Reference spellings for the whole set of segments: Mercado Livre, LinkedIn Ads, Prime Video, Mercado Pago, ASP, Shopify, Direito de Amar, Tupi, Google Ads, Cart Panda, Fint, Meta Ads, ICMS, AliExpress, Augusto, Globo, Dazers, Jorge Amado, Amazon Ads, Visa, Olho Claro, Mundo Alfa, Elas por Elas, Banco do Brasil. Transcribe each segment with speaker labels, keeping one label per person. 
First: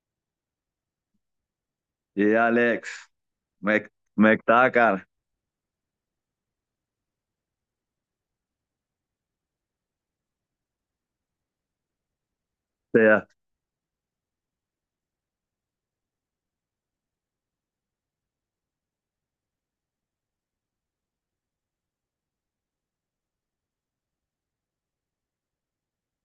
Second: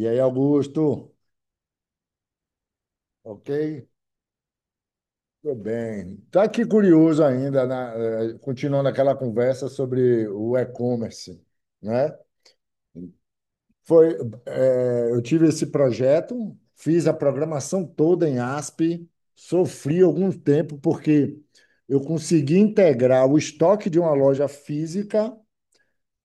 Speaker 1: E aí, Augusto?
Speaker 2: E aí, Alex,
Speaker 1: Ok?
Speaker 2: como é que tá, cara?
Speaker 1: Tudo bem. Tá aqui curioso ainda, continuando aquela conversa sobre o e-commerce, né?
Speaker 2: Certo,
Speaker 1: Foi, eu tive esse projeto, fiz a programação toda em ASP, sofri algum tempo porque eu consegui integrar o estoque de uma loja física,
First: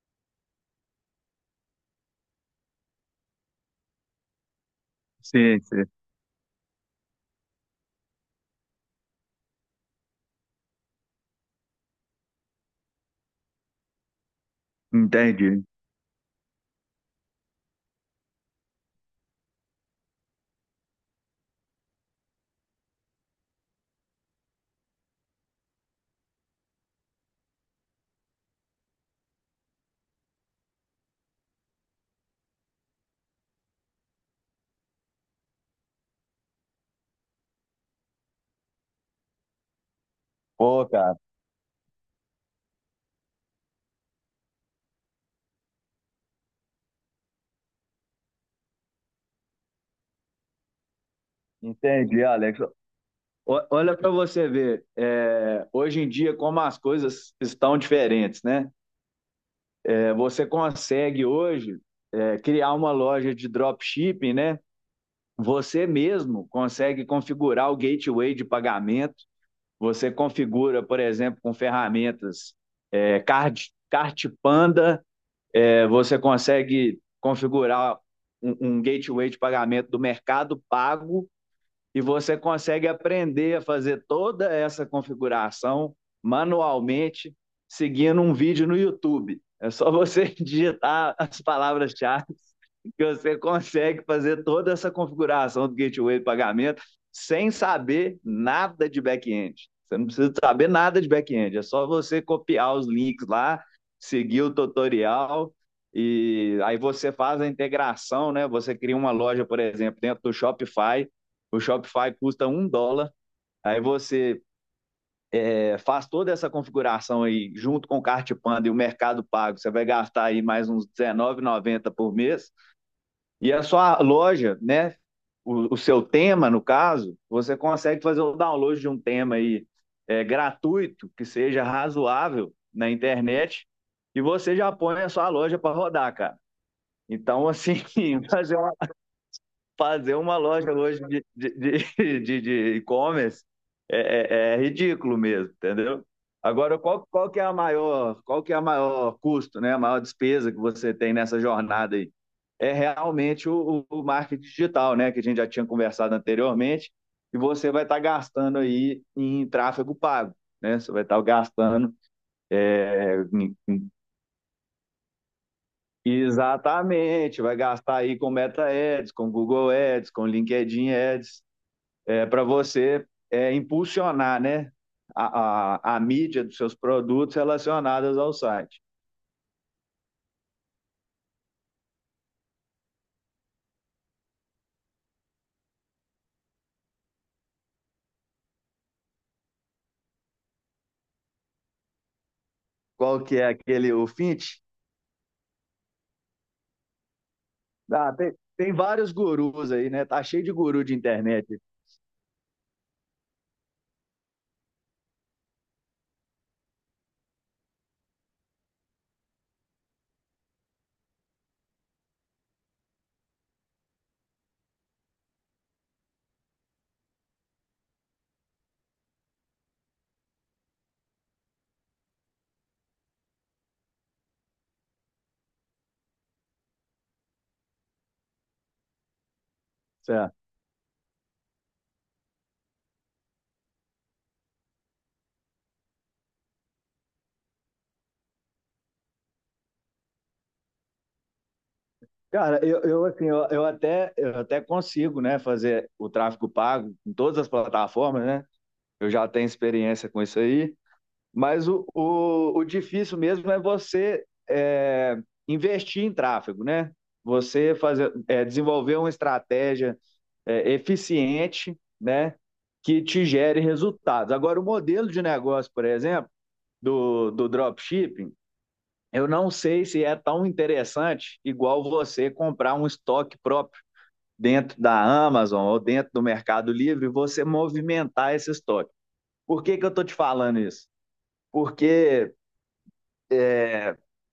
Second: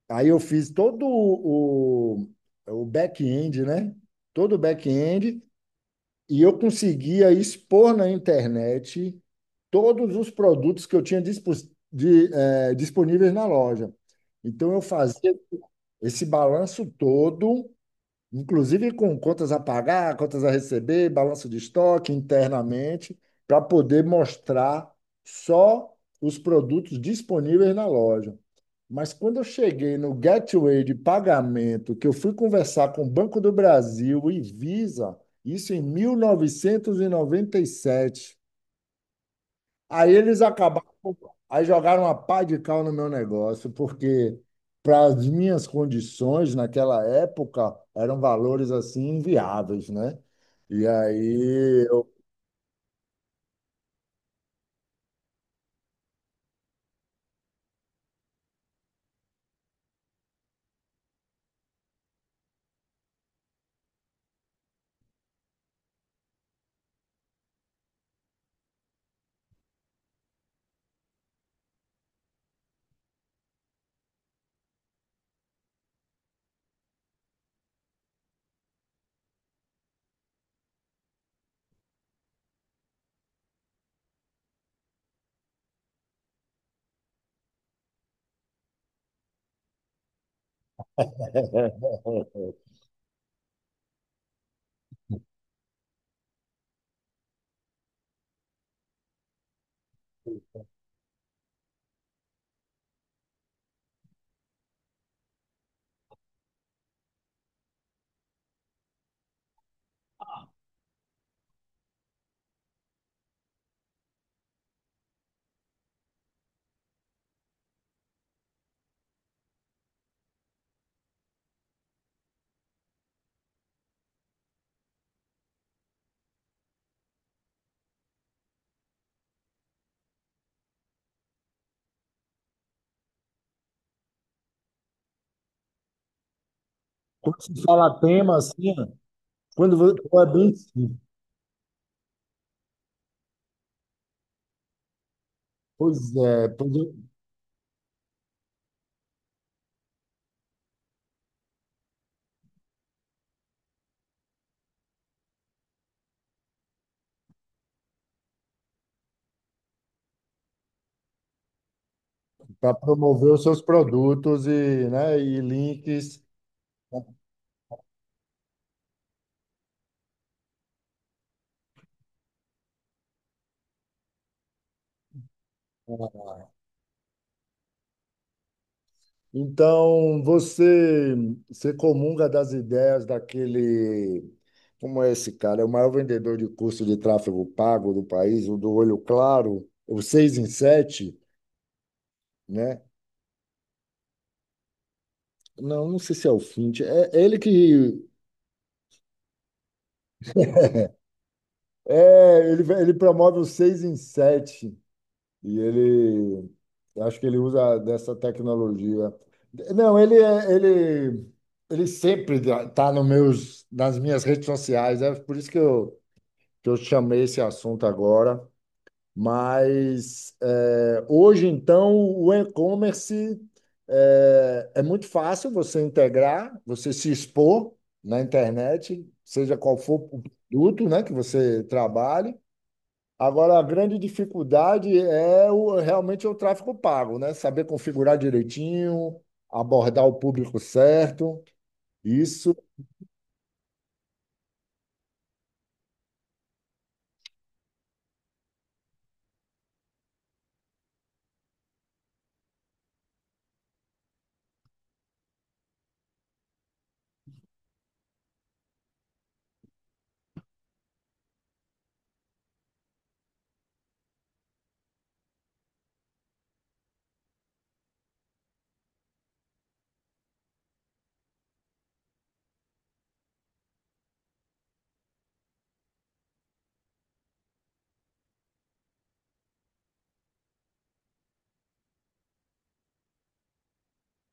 Speaker 1: aí eu fiz todo o back-end, né? Todo o back-end.
Speaker 2: sim, sim,
Speaker 1: E eu conseguia expor na internet todos os produtos que eu tinha disponíveis na loja. Então, eu fazia
Speaker 2: entendi.
Speaker 1: esse balanço todo, inclusive com contas a pagar, contas a receber, balanço de estoque internamente, para poder mostrar só os produtos disponíveis na loja. Mas quando eu cheguei no gateway de pagamento, que eu fui conversar com o Banco do Brasil e Visa, isso em mil novecentos e noventa e sete. Aí eles acabaram,
Speaker 2: Pô, cara,
Speaker 1: aí jogaram uma pá de cal no meu negócio, porque para as minhas condições naquela época eram valores assim inviáveis, né? E aí eu
Speaker 2: entendi, Alex. Olha pra você ver, é, hoje em dia como as coisas estão diferentes, né? É, você consegue hoje é, criar uma loja de dropshipping, né? Você mesmo consegue configurar o gateway de pagamento. Você configura, por exemplo, com ferramentas é, Card, Cart Panda. É, você consegue configurar um gateway de pagamento do mercado pago e você consegue aprender a fazer toda essa configuração manualmente seguindo um vídeo no YouTube. É só você digitar as palavras-chave que você consegue fazer toda essa configuração do gateway de pagamento sem saber nada de back-end. Você não precisa saber nada de back-end, é só você copiar os links lá, seguir o tutorial e aí você faz a integração, né? Você cria uma loja, por exemplo, dentro do Shopify. O Shopify custa um dólar. Aí você é, faz toda essa configuração aí junto com o Cartpanda e o Mercado Pago. Você vai gastar aí mais uns R$19,90 por mês. E a sua loja, né? O seu tema, no caso, você consegue fazer o download de um tema aí é, gratuito, que seja razoável na internet, e você já põe a sua loja para rodar, cara.
Speaker 1: Quando
Speaker 2: Então,
Speaker 1: se
Speaker 2: assim,
Speaker 1: fala tema
Speaker 2: fazer
Speaker 1: assim,
Speaker 2: fazer
Speaker 1: é
Speaker 2: uma
Speaker 1: bem
Speaker 2: loja
Speaker 1: simples.
Speaker 2: hoje de e-commerce é ridículo mesmo, entendeu?
Speaker 1: Pois é, pois
Speaker 2: Agora, qual que é a maior, qual que é a maior custo, né? A maior despesa que você tem nessa jornada aí? É realmente o marketing digital, né? Que a gente já tinha conversado anteriormente, e você vai estar gastando aí em tráfego pago, né? Você vai estar gastando
Speaker 1: para
Speaker 2: é,
Speaker 1: promover os seus produtos e, né, e links.
Speaker 2: exatamente, vai gastar aí com Meta Ads, com Google Ads, com LinkedIn Ads, é, para você é, impulsionar, né? A mídia dos seus produtos relacionados ao site.
Speaker 1: Então, você comunga das ideias daquele, como é esse cara? É o maior vendedor de curso de tráfego pago do país, o do Olho Claro, o 6 em 7, né?
Speaker 2: Qual que é aquele, o Fint?
Speaker 1: Não, não sei se é o Fint. É é ele que
Speaker 2: Ah, tem vários gurus aí, né? Tá cheio de guru de internet.
Speaker 1: é, ele promove o 6 em 7. E ele, acho que ele usa dessa tecnologia. Não, ele é- ele ele sempre está nos meus nas minhas redes sociais, é por isso que eu chamei esse assunto agora. Mas é, hoje então o e-commerce é muito fácil você integrar, você se expor na internet, seja qual for o
Speaker 2: Certo?
Speaker 1: produto, né, que você trabalhe. Agora, a grande dificuldade realmente é o tráfego pago, né? Saber configurar direitinho, abordar o público certo. Isso,
Speaker 2: Cara, eu assim, eu até consigo, né, fazer o tráfego pago em todas as plataformas, né? Eu já tenho experiência com isso aí. Mas o difícil mesmo é você é, investir em tráfego, né? Você fazer, é, desenvolver uma estratégia é, eficiente, né? Que te gere resultados. Agora, o modelo de negócio, por exemplo, do dropshipping, eu não sei se é tão interessante igual você comprar um estoque próprio dentro da Amazon ou dentro do Mercado Livre e você movimentar esse estoque. Por que, que eu estou te falando isso? Porque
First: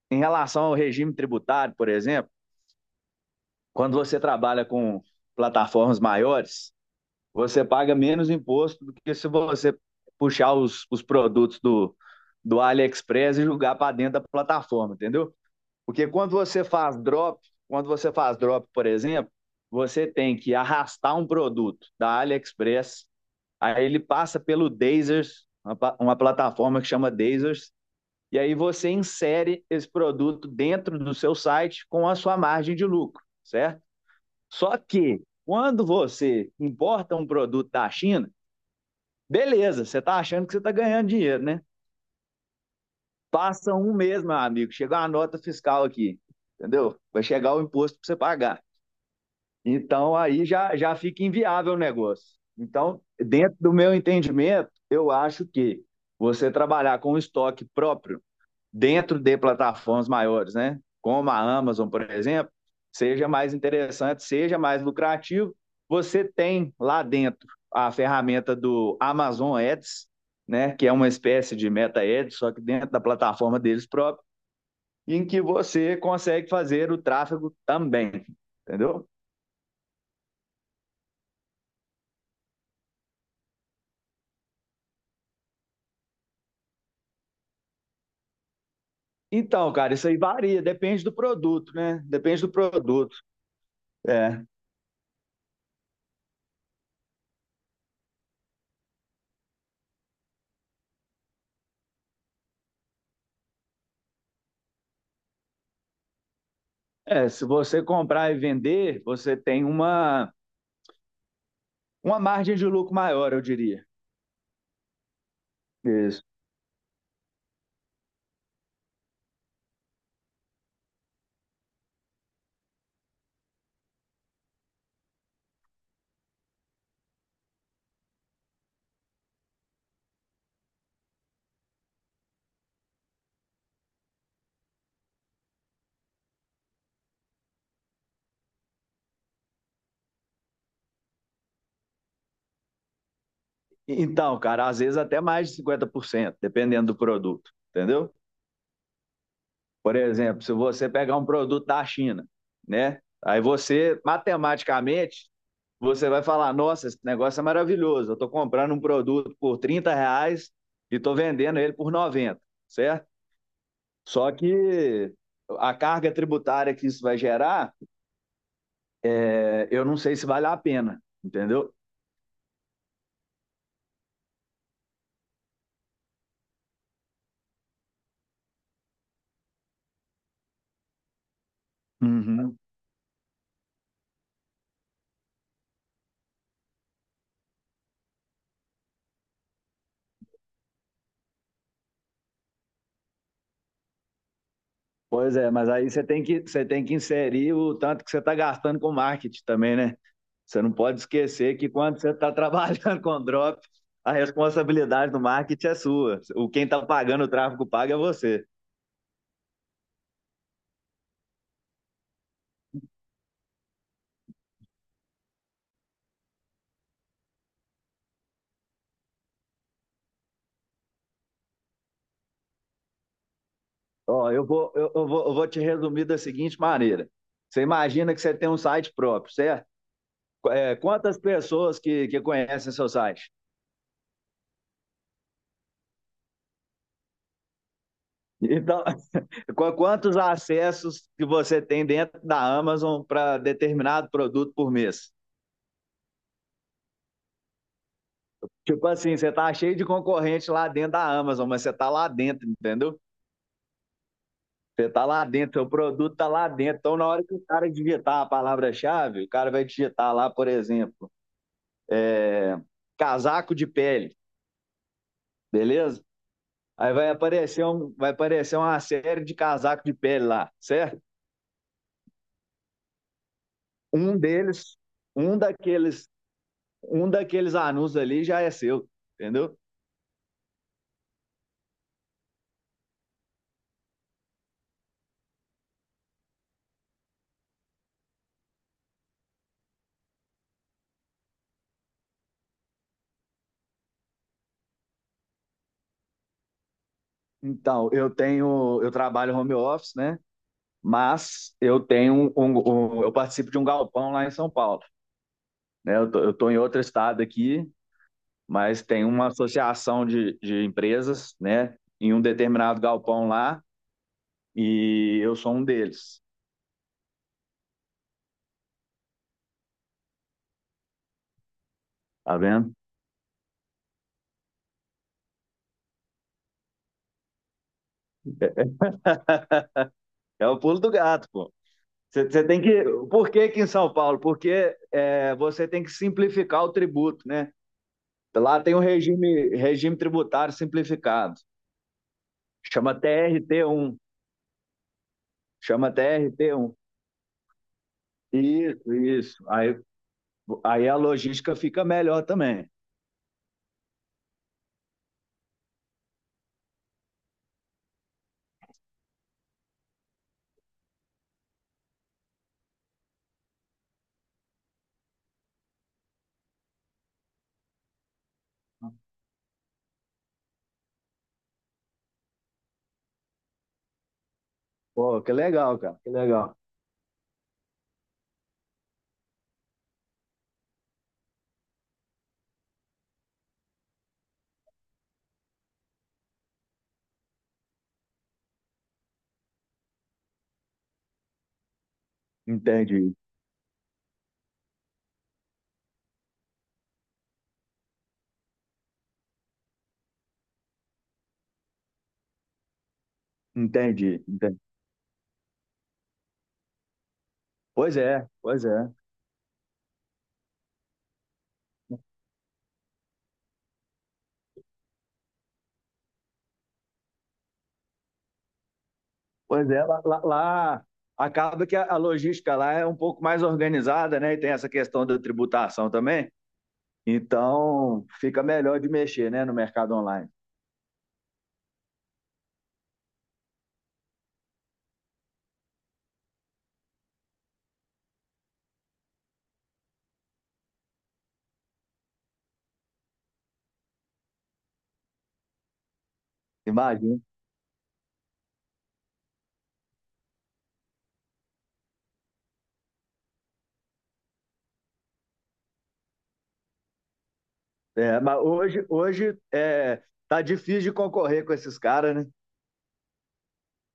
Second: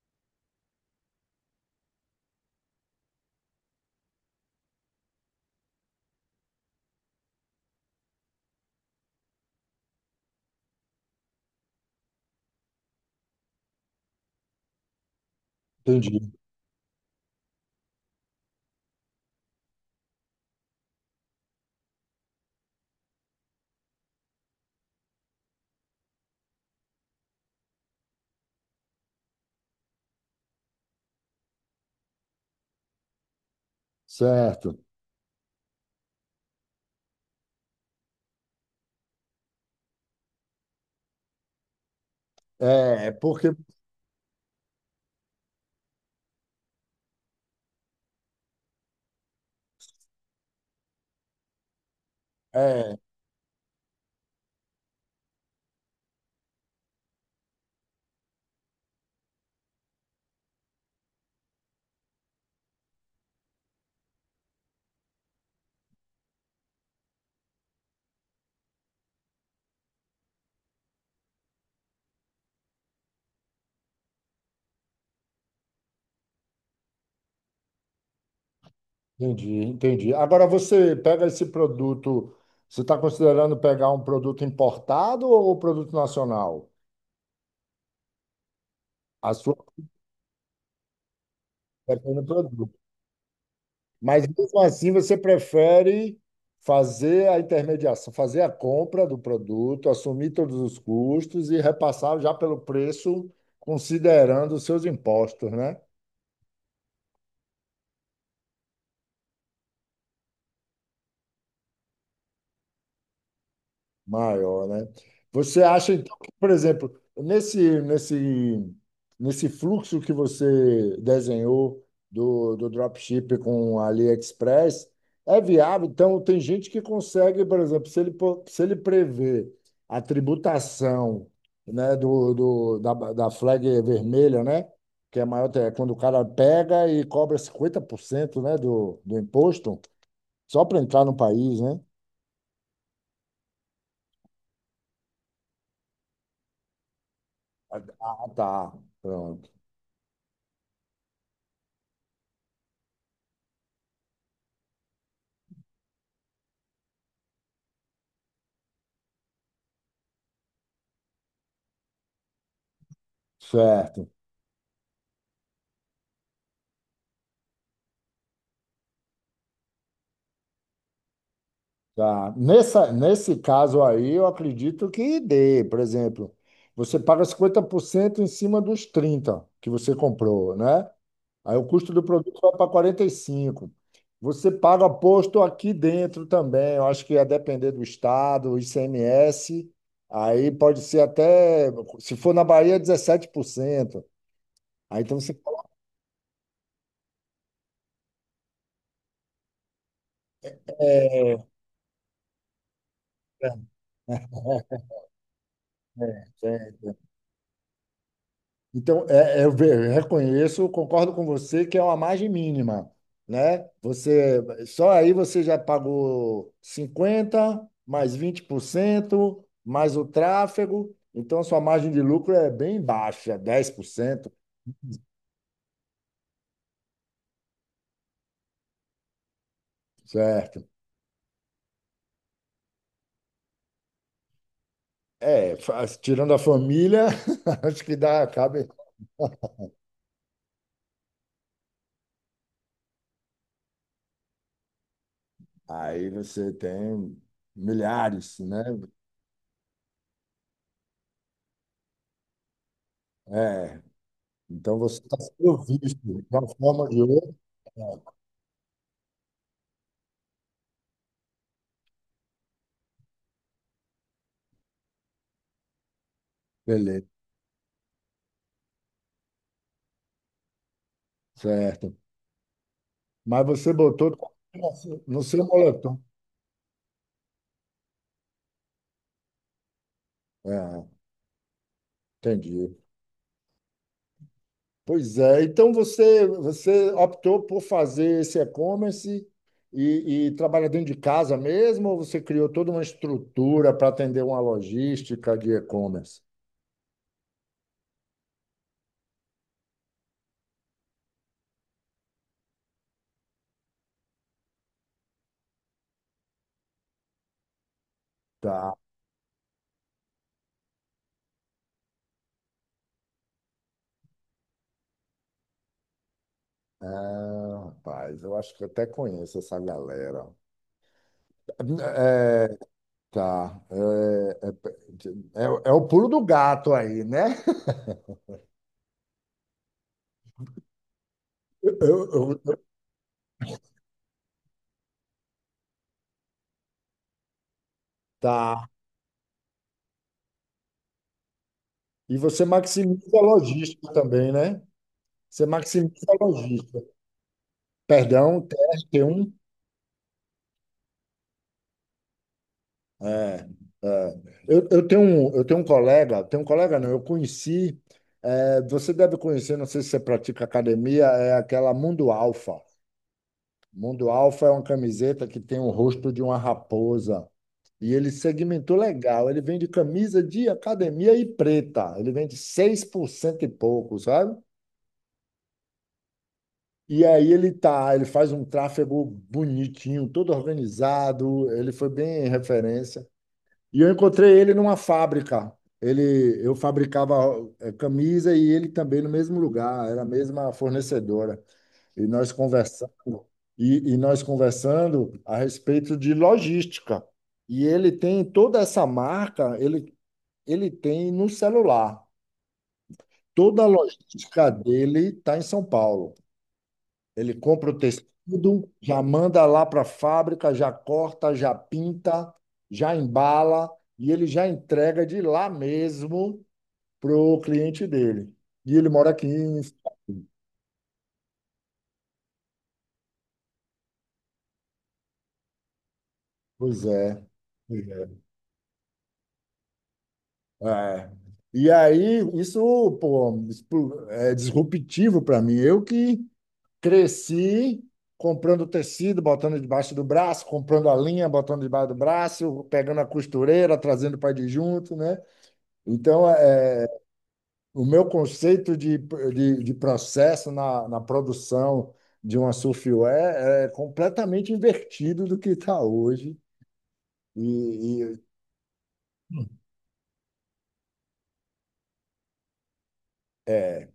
Speaker 2: em relação ao regime tributário, por exemplo, quando você trabalha com plataformas maiores, você paga menos imposto do que se você puxar os produtos do AliExpress e jogar para dentro da plataforma, entendeu? Porque
Speaker 1: entendi.
Speaker 2: quando você faz drop, por exemplo, você tem que arrastar um produto da AliExpress, aí ele passa pelo Dazers, uma plataforma que chama Dazers, e aí você insere esse produto dentro do seu site com a sua margem de lucro, certo? Só
Speaker 1: Certo.
Speaker 2: que quando você importa um produto da China, beleza, você está achando que você está ganhando dinheiro, né?
Speaker 1: É, porque.
Speaker 2: Passa um mês, meu amigo, chega uma nota fiscal aqui, entendeu? Vai chegar o imposto para você pagar. Então aí já fica inviável o negócio.
Speaker 1: É,
Speaker 2: Então, dentro do meu entendimento, eu acho que você trabalhar com estoque próprio dentro de plataformas maiores, né? Como a Amazon, por exemplo, seja mais interessante, seja mais lucrativo. Você tem lá dentro a ferramenta do Amazon Ads, né? Que é uma espécie de Meta Ads, só que dentro da plataforma deles próprios, em que você consegue fazer o tráfego também, entendeu?
Speaker 1: entendi, entendi. Agora, você pega esse produto, você está considerando pegar um produto importado ou um produto nacional? A sua.
Speaker 2: Então, cara, isso aí varia, depende do produto, né? Depende do produto.
Speaker 1: Mas
Speaker 2: É,
Speaker 1: mesmo assim, você prefere fazer a intermediação, fazer a compra do produto, assumir todos os custos e repassar já pelo preço, considerando os seus impostos, né?
Speaker 2: é se você comprar e vender, você tem uma margem de lucro maior, eu diria.
Speaker 1: Maior, né? Você acha, então,
Speaker 2: Isso.
Speaker 1: que, por exemplo, nesse fluxo que você desenhou do dropship com a AliExpress, é viável? Então, tem gente que consegue, por exemplo, se ele prever a tributação, né, da flag vermelha, né? Que é maior, é quando o cara pega e cobra 50%, né, do imposto, só para entrar no país, né?
Speaker 2: Então, cara, às vezes até mais de 50%, dependendo do produto, entendeu?
Speaker 1: Ah, tá. Pronto.
Speaker 2: Por exemplo, se você pegar um produto da China, né? Aí você, matematicamente, você vai falar, nossa, esse negócio é maravilhoso, eu estou comprando um produto por R$30 e estou vendendo ele por 90, certo?
Speaker 1: Certo,
Speaker 2: Só que a carga tributária que isso vai gerar, é, eu não sei se vale a pena, entendeu?
Speaker 1: tá. Nesse caso aí, eu acredito que dê. Por exemplo, você paga 50% em cima dos 30 que você comprou, né? Aí o custo do produto vai
Speaker 2: Uhum.
Speaker 1: para 45. Você paga posto aqui dentro também. Eu acho que ia depender do estado, o ICMS. Aí pode ser até, se for na Bahia, 17%. Aí então você
Speaker 2: Pois é, mas aí você tem que inserir o tanto que você está gastando com marketing também, né? Você não pode
Speaker 1: paga.
Speaker 2: esquecer que quando você está trabalhando com drop, a responsabilidade do marketing é sua. O quem está pagando o tráfego paga é você.
Speaker 1: Então, eu reconheço, concordo com você que é uma margem mínima, né? Você só aí você já pagou 50 mais 20% mais o tráfego, então sua margem de lucro é bem baixa, dez por
Speaker 2: Ó,
Speaker 1: cento
Speaker 2: eu vou te resumir da seguinte maneira. Você imagina que você tem um site próprio, certo?
Speaker 1: Certo?
Speaker 2: É, quantas pessoas que conhecem seu site?
Speaker 1: É, tirando a família, acho que dá, cabe.
Speaker 2: Então, quantos acessos que você tem dentro da Amazon para determinado produto por mês?
Speaker 1: Aí você tem milhares, né?
Speaker 2: Tipo assim, você tá cheio de concorrente lá dentro da Amazon, mas você tá lá dentro, entendeu?
Speaker 1: É, então
Speaker 2: Você
Speaker 1: você
Speaker 2: tá
Speaker 1: está
Speaker 2: lá
Speaker 1: sendo
Speaker 2: dentro, seu
Speaker 1: visto
Speaker 2: produto
Speaker 1: de
Speaker 2: tá
Speaker 1: uma
Speaker 2: lá dentro.
Speaker 1: forma ou
Speaker 2: Então,
Speaker 1: de
Speaker 2: na hora que
Speaker 1: outra.
Speaker 2: o cara digitar a palavra-chave, o cara vai digitar lá, por exemplo, é, casaco de pele, beleza? Aí vai
Speaker 1: Beleza,
Speaker 2: aparecer, um, vai aparecer uma série de casaco de pele lá, certo?
Speaker 1: certo. Mas você botou
Speaker 2: Um deles,
Speaker 1: no
Speaker 2: um
Speaker 1: seu moletom.
Speaker 2: daqueles, um daqueles anúncios ali já é seu, entendeu?
Speaker 1: Ah, entendi. Pois é. Então você optou por fazer esse e-commerce e trabalha dentro de casa mesmo, ou você criou toda uma estrutura para atender uma logística de e-commerce?
Speaker 2: Então, eu tenho, eu trabalho home office, né? Mas eu tenho um eu participo de um galpão lá em São Paulo, né? Eu tô em outro estado aqui,
Speaker 1: Tá.
Speaker 2: mas tem uma associação de empresas, né? Em um determinado galpão lá e eu sou um deles,
Speaker 1: Ah, rapaz, eu acho que eu até conheço essa galera.
Speaker 2: tá
Speaker 1: É,
Speaker 2: vendo?
Speaker 1: tá. É o pulo do gato aí, né?
Speaker 2: É o pulo do gato, pô.
Speaker 1: Eu-
Speaker 2: Você
Speaker 1: eu-
Speaker 2: tem que, por que que em São Paulo? Porque é, você tem que simplificar o tributo, né? Lá
Speaker 1: tá.
Speaker 2: tem um regime tributário simplificado,
Speaker 1: E você
Speaker 2: chama
Speaker 1: maximiza a
Speaker 2: trt um
Speaker 1: logística também, né? Você
Speaker 2: chama
Speaker 1: maximiza a
Speaker 2: trt um
Speaker 1: logística. Perdão,
Speaker 2: Isso,
Speaker 1: TR-T1.
Speaker 2: isso. Aí Aí a logística fica melhor também.
Speaker 1: É, é. Eu tenho um colega não, eu conheci, é, você deve conhecer, não sei se você pratica academia, é aquela Mundo Alfa. Mundo Alfa é uma camiseta que tem o rosto de uma raposa. E ele segmentou legal. Ele vende camisa de academia e preta. Ele vende 6% e pouco, sabe?
Speaker 2: Pô, que legal, cara, que legal.
Speaker 1: E aí ele tá, ele faz um tráfego bonitinho, todo organizado, ele foi bem referência. E eu encontrei ele numa fábrica. Eu fabricava camisa e ele também no mesmo lugar, era a mesma fornecedora. E nós conversando,
Speaker 2: Entendi,
Speaker 1: a respeito de logística. E ele tem toda essa marca, ele, tem no celular. Toda a
Speaker 2: entendi,
Speaker 1: logística
Speaker 2: entendi.
Speaker 1: dele está em São Paulo. Ele compra o
Speaker 2: Pois é, pois
Speaker 1: tecido,
Speaker 2: é.
Speaker 1: já manda lá para a fábrica, já corta, já pinta, já embala e ele já entrega de lá mesmo para o cliente dele. E ele mora aqui em...
Speaker 2: Pois é, lá acaba que a logística lá é um pouco mais organizada, né? E tem essa questão da tributação também.
Speaker 1: Pois é. Pois
Speaker 2: Então,
Speaker 1: é.
Speaker 2: fica melhor de mexer, né, no mercado online.
Speaker 1: É. E aí, isso, pô, é disruptivo para mim. Eu que cresci comprando tecido, botando debaixo do braço, comprando a linha, botando debaixo do braço, pegando a costureira, trazendo para de junto, né? Então,
Speaker 2: Imagina.
Speaker 1: o meu conceito de processo na produção de uma surfware é completamente invertido do que está hoje. E,
Speaker 2: É,
Speaker 1: e
Speaker 2: mas hoje é, tá difícil de concorrer com esses caras, né?
Speaker 1: é,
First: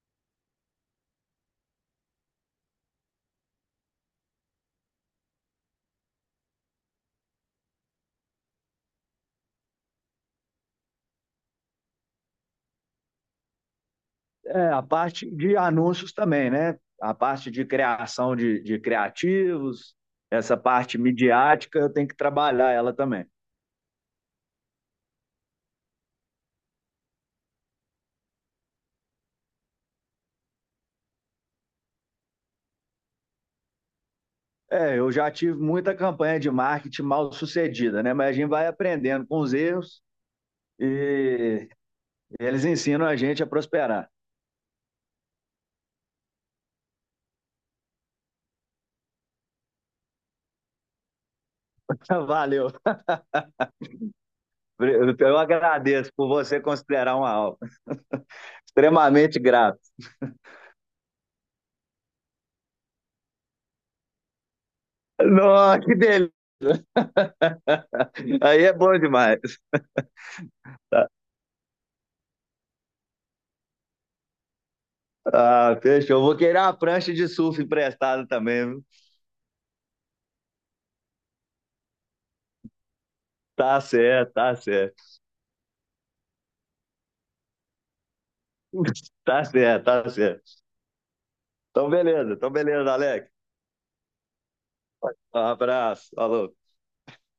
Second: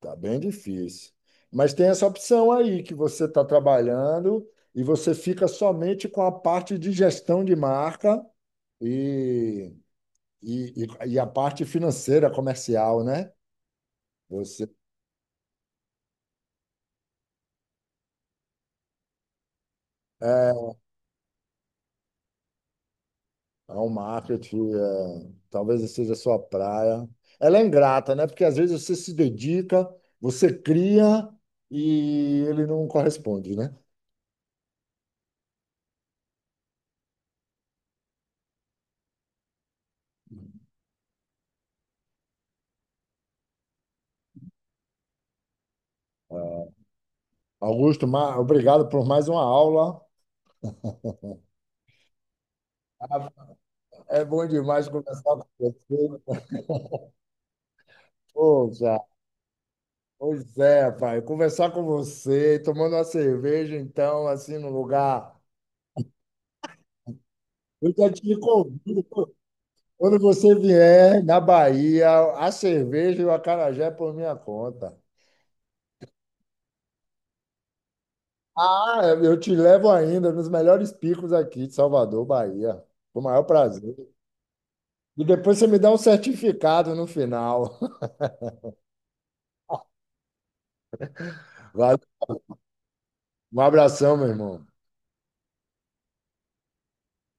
Speaker 1: tá bem difícil. Mas tem essa opção aí que você está trabalhando e você fica somente com a parte de gestão de marca e, e a parte financeira comercial, né? Você
Speaker 2: É, a parte de anúncios também, né? A parte de criação de criativos, essa
Speaker 1: é,
Speaker 2: parte midiática, eu tenho que trabalhar ela também.
Speaker 1: Ao marketing, é, talvez essa seja a sua praia. Ela é ingrata, né? Porque às vezes você se dedica, você cria e ele não corresponde, né?
Speaker 2: É, eu já tive muita campanha de marketing mal sucedida, né? Mas a gente vai aprendendo com os erros e eles ensinam a gente a prosperar.
Speaker 1: É. Augusto, obrigado por mais uma aula.
Speaker 2: Valeu.
Speaker 1: Ah, é bom demais conversar
Speaker 2: Eu
Speaker 1: com
Speaker 2: agradeço
Speaker 1: você.
Speaker 2: por você considerar uma aula.
Speaker 1: Poxa,
Speaker 2: Extremamente grato.
Speaker 1: pois é, pai. Conversar com você, tomando uma cerveja, então, assim, no lugar.
Speaker 2: Nossa, que delícia!
Speaker 1: Eu já te
Speaker 2: Aí é bom
Speaker 1: convido.
Speaker 2: demais.
Speaker 1: Quando você vier na Bahia, a cerveja e o acarajé é por minha conta.
Speaker 2: Ah, fechou. Vou querer uma prancha de surf emprestada também, viu?
Speaker 1: Ah, eu te levo ainda nos melhores picos aqui de Salvador, Bahia. Com o maior
Speaker 2: Tá
Speaker 1: prazer.
Speaker 2: certo, tá certo.
Speaker 1: E depois você me dá um certificado no final.
Speaker 2: Tá certo, tá certo.
Speaker 1: Vai,
Speaker 2: Então, beleza, Alex.
Speaker 1: um abração, meu irmão.
Speaker 2: Um abraço, falou.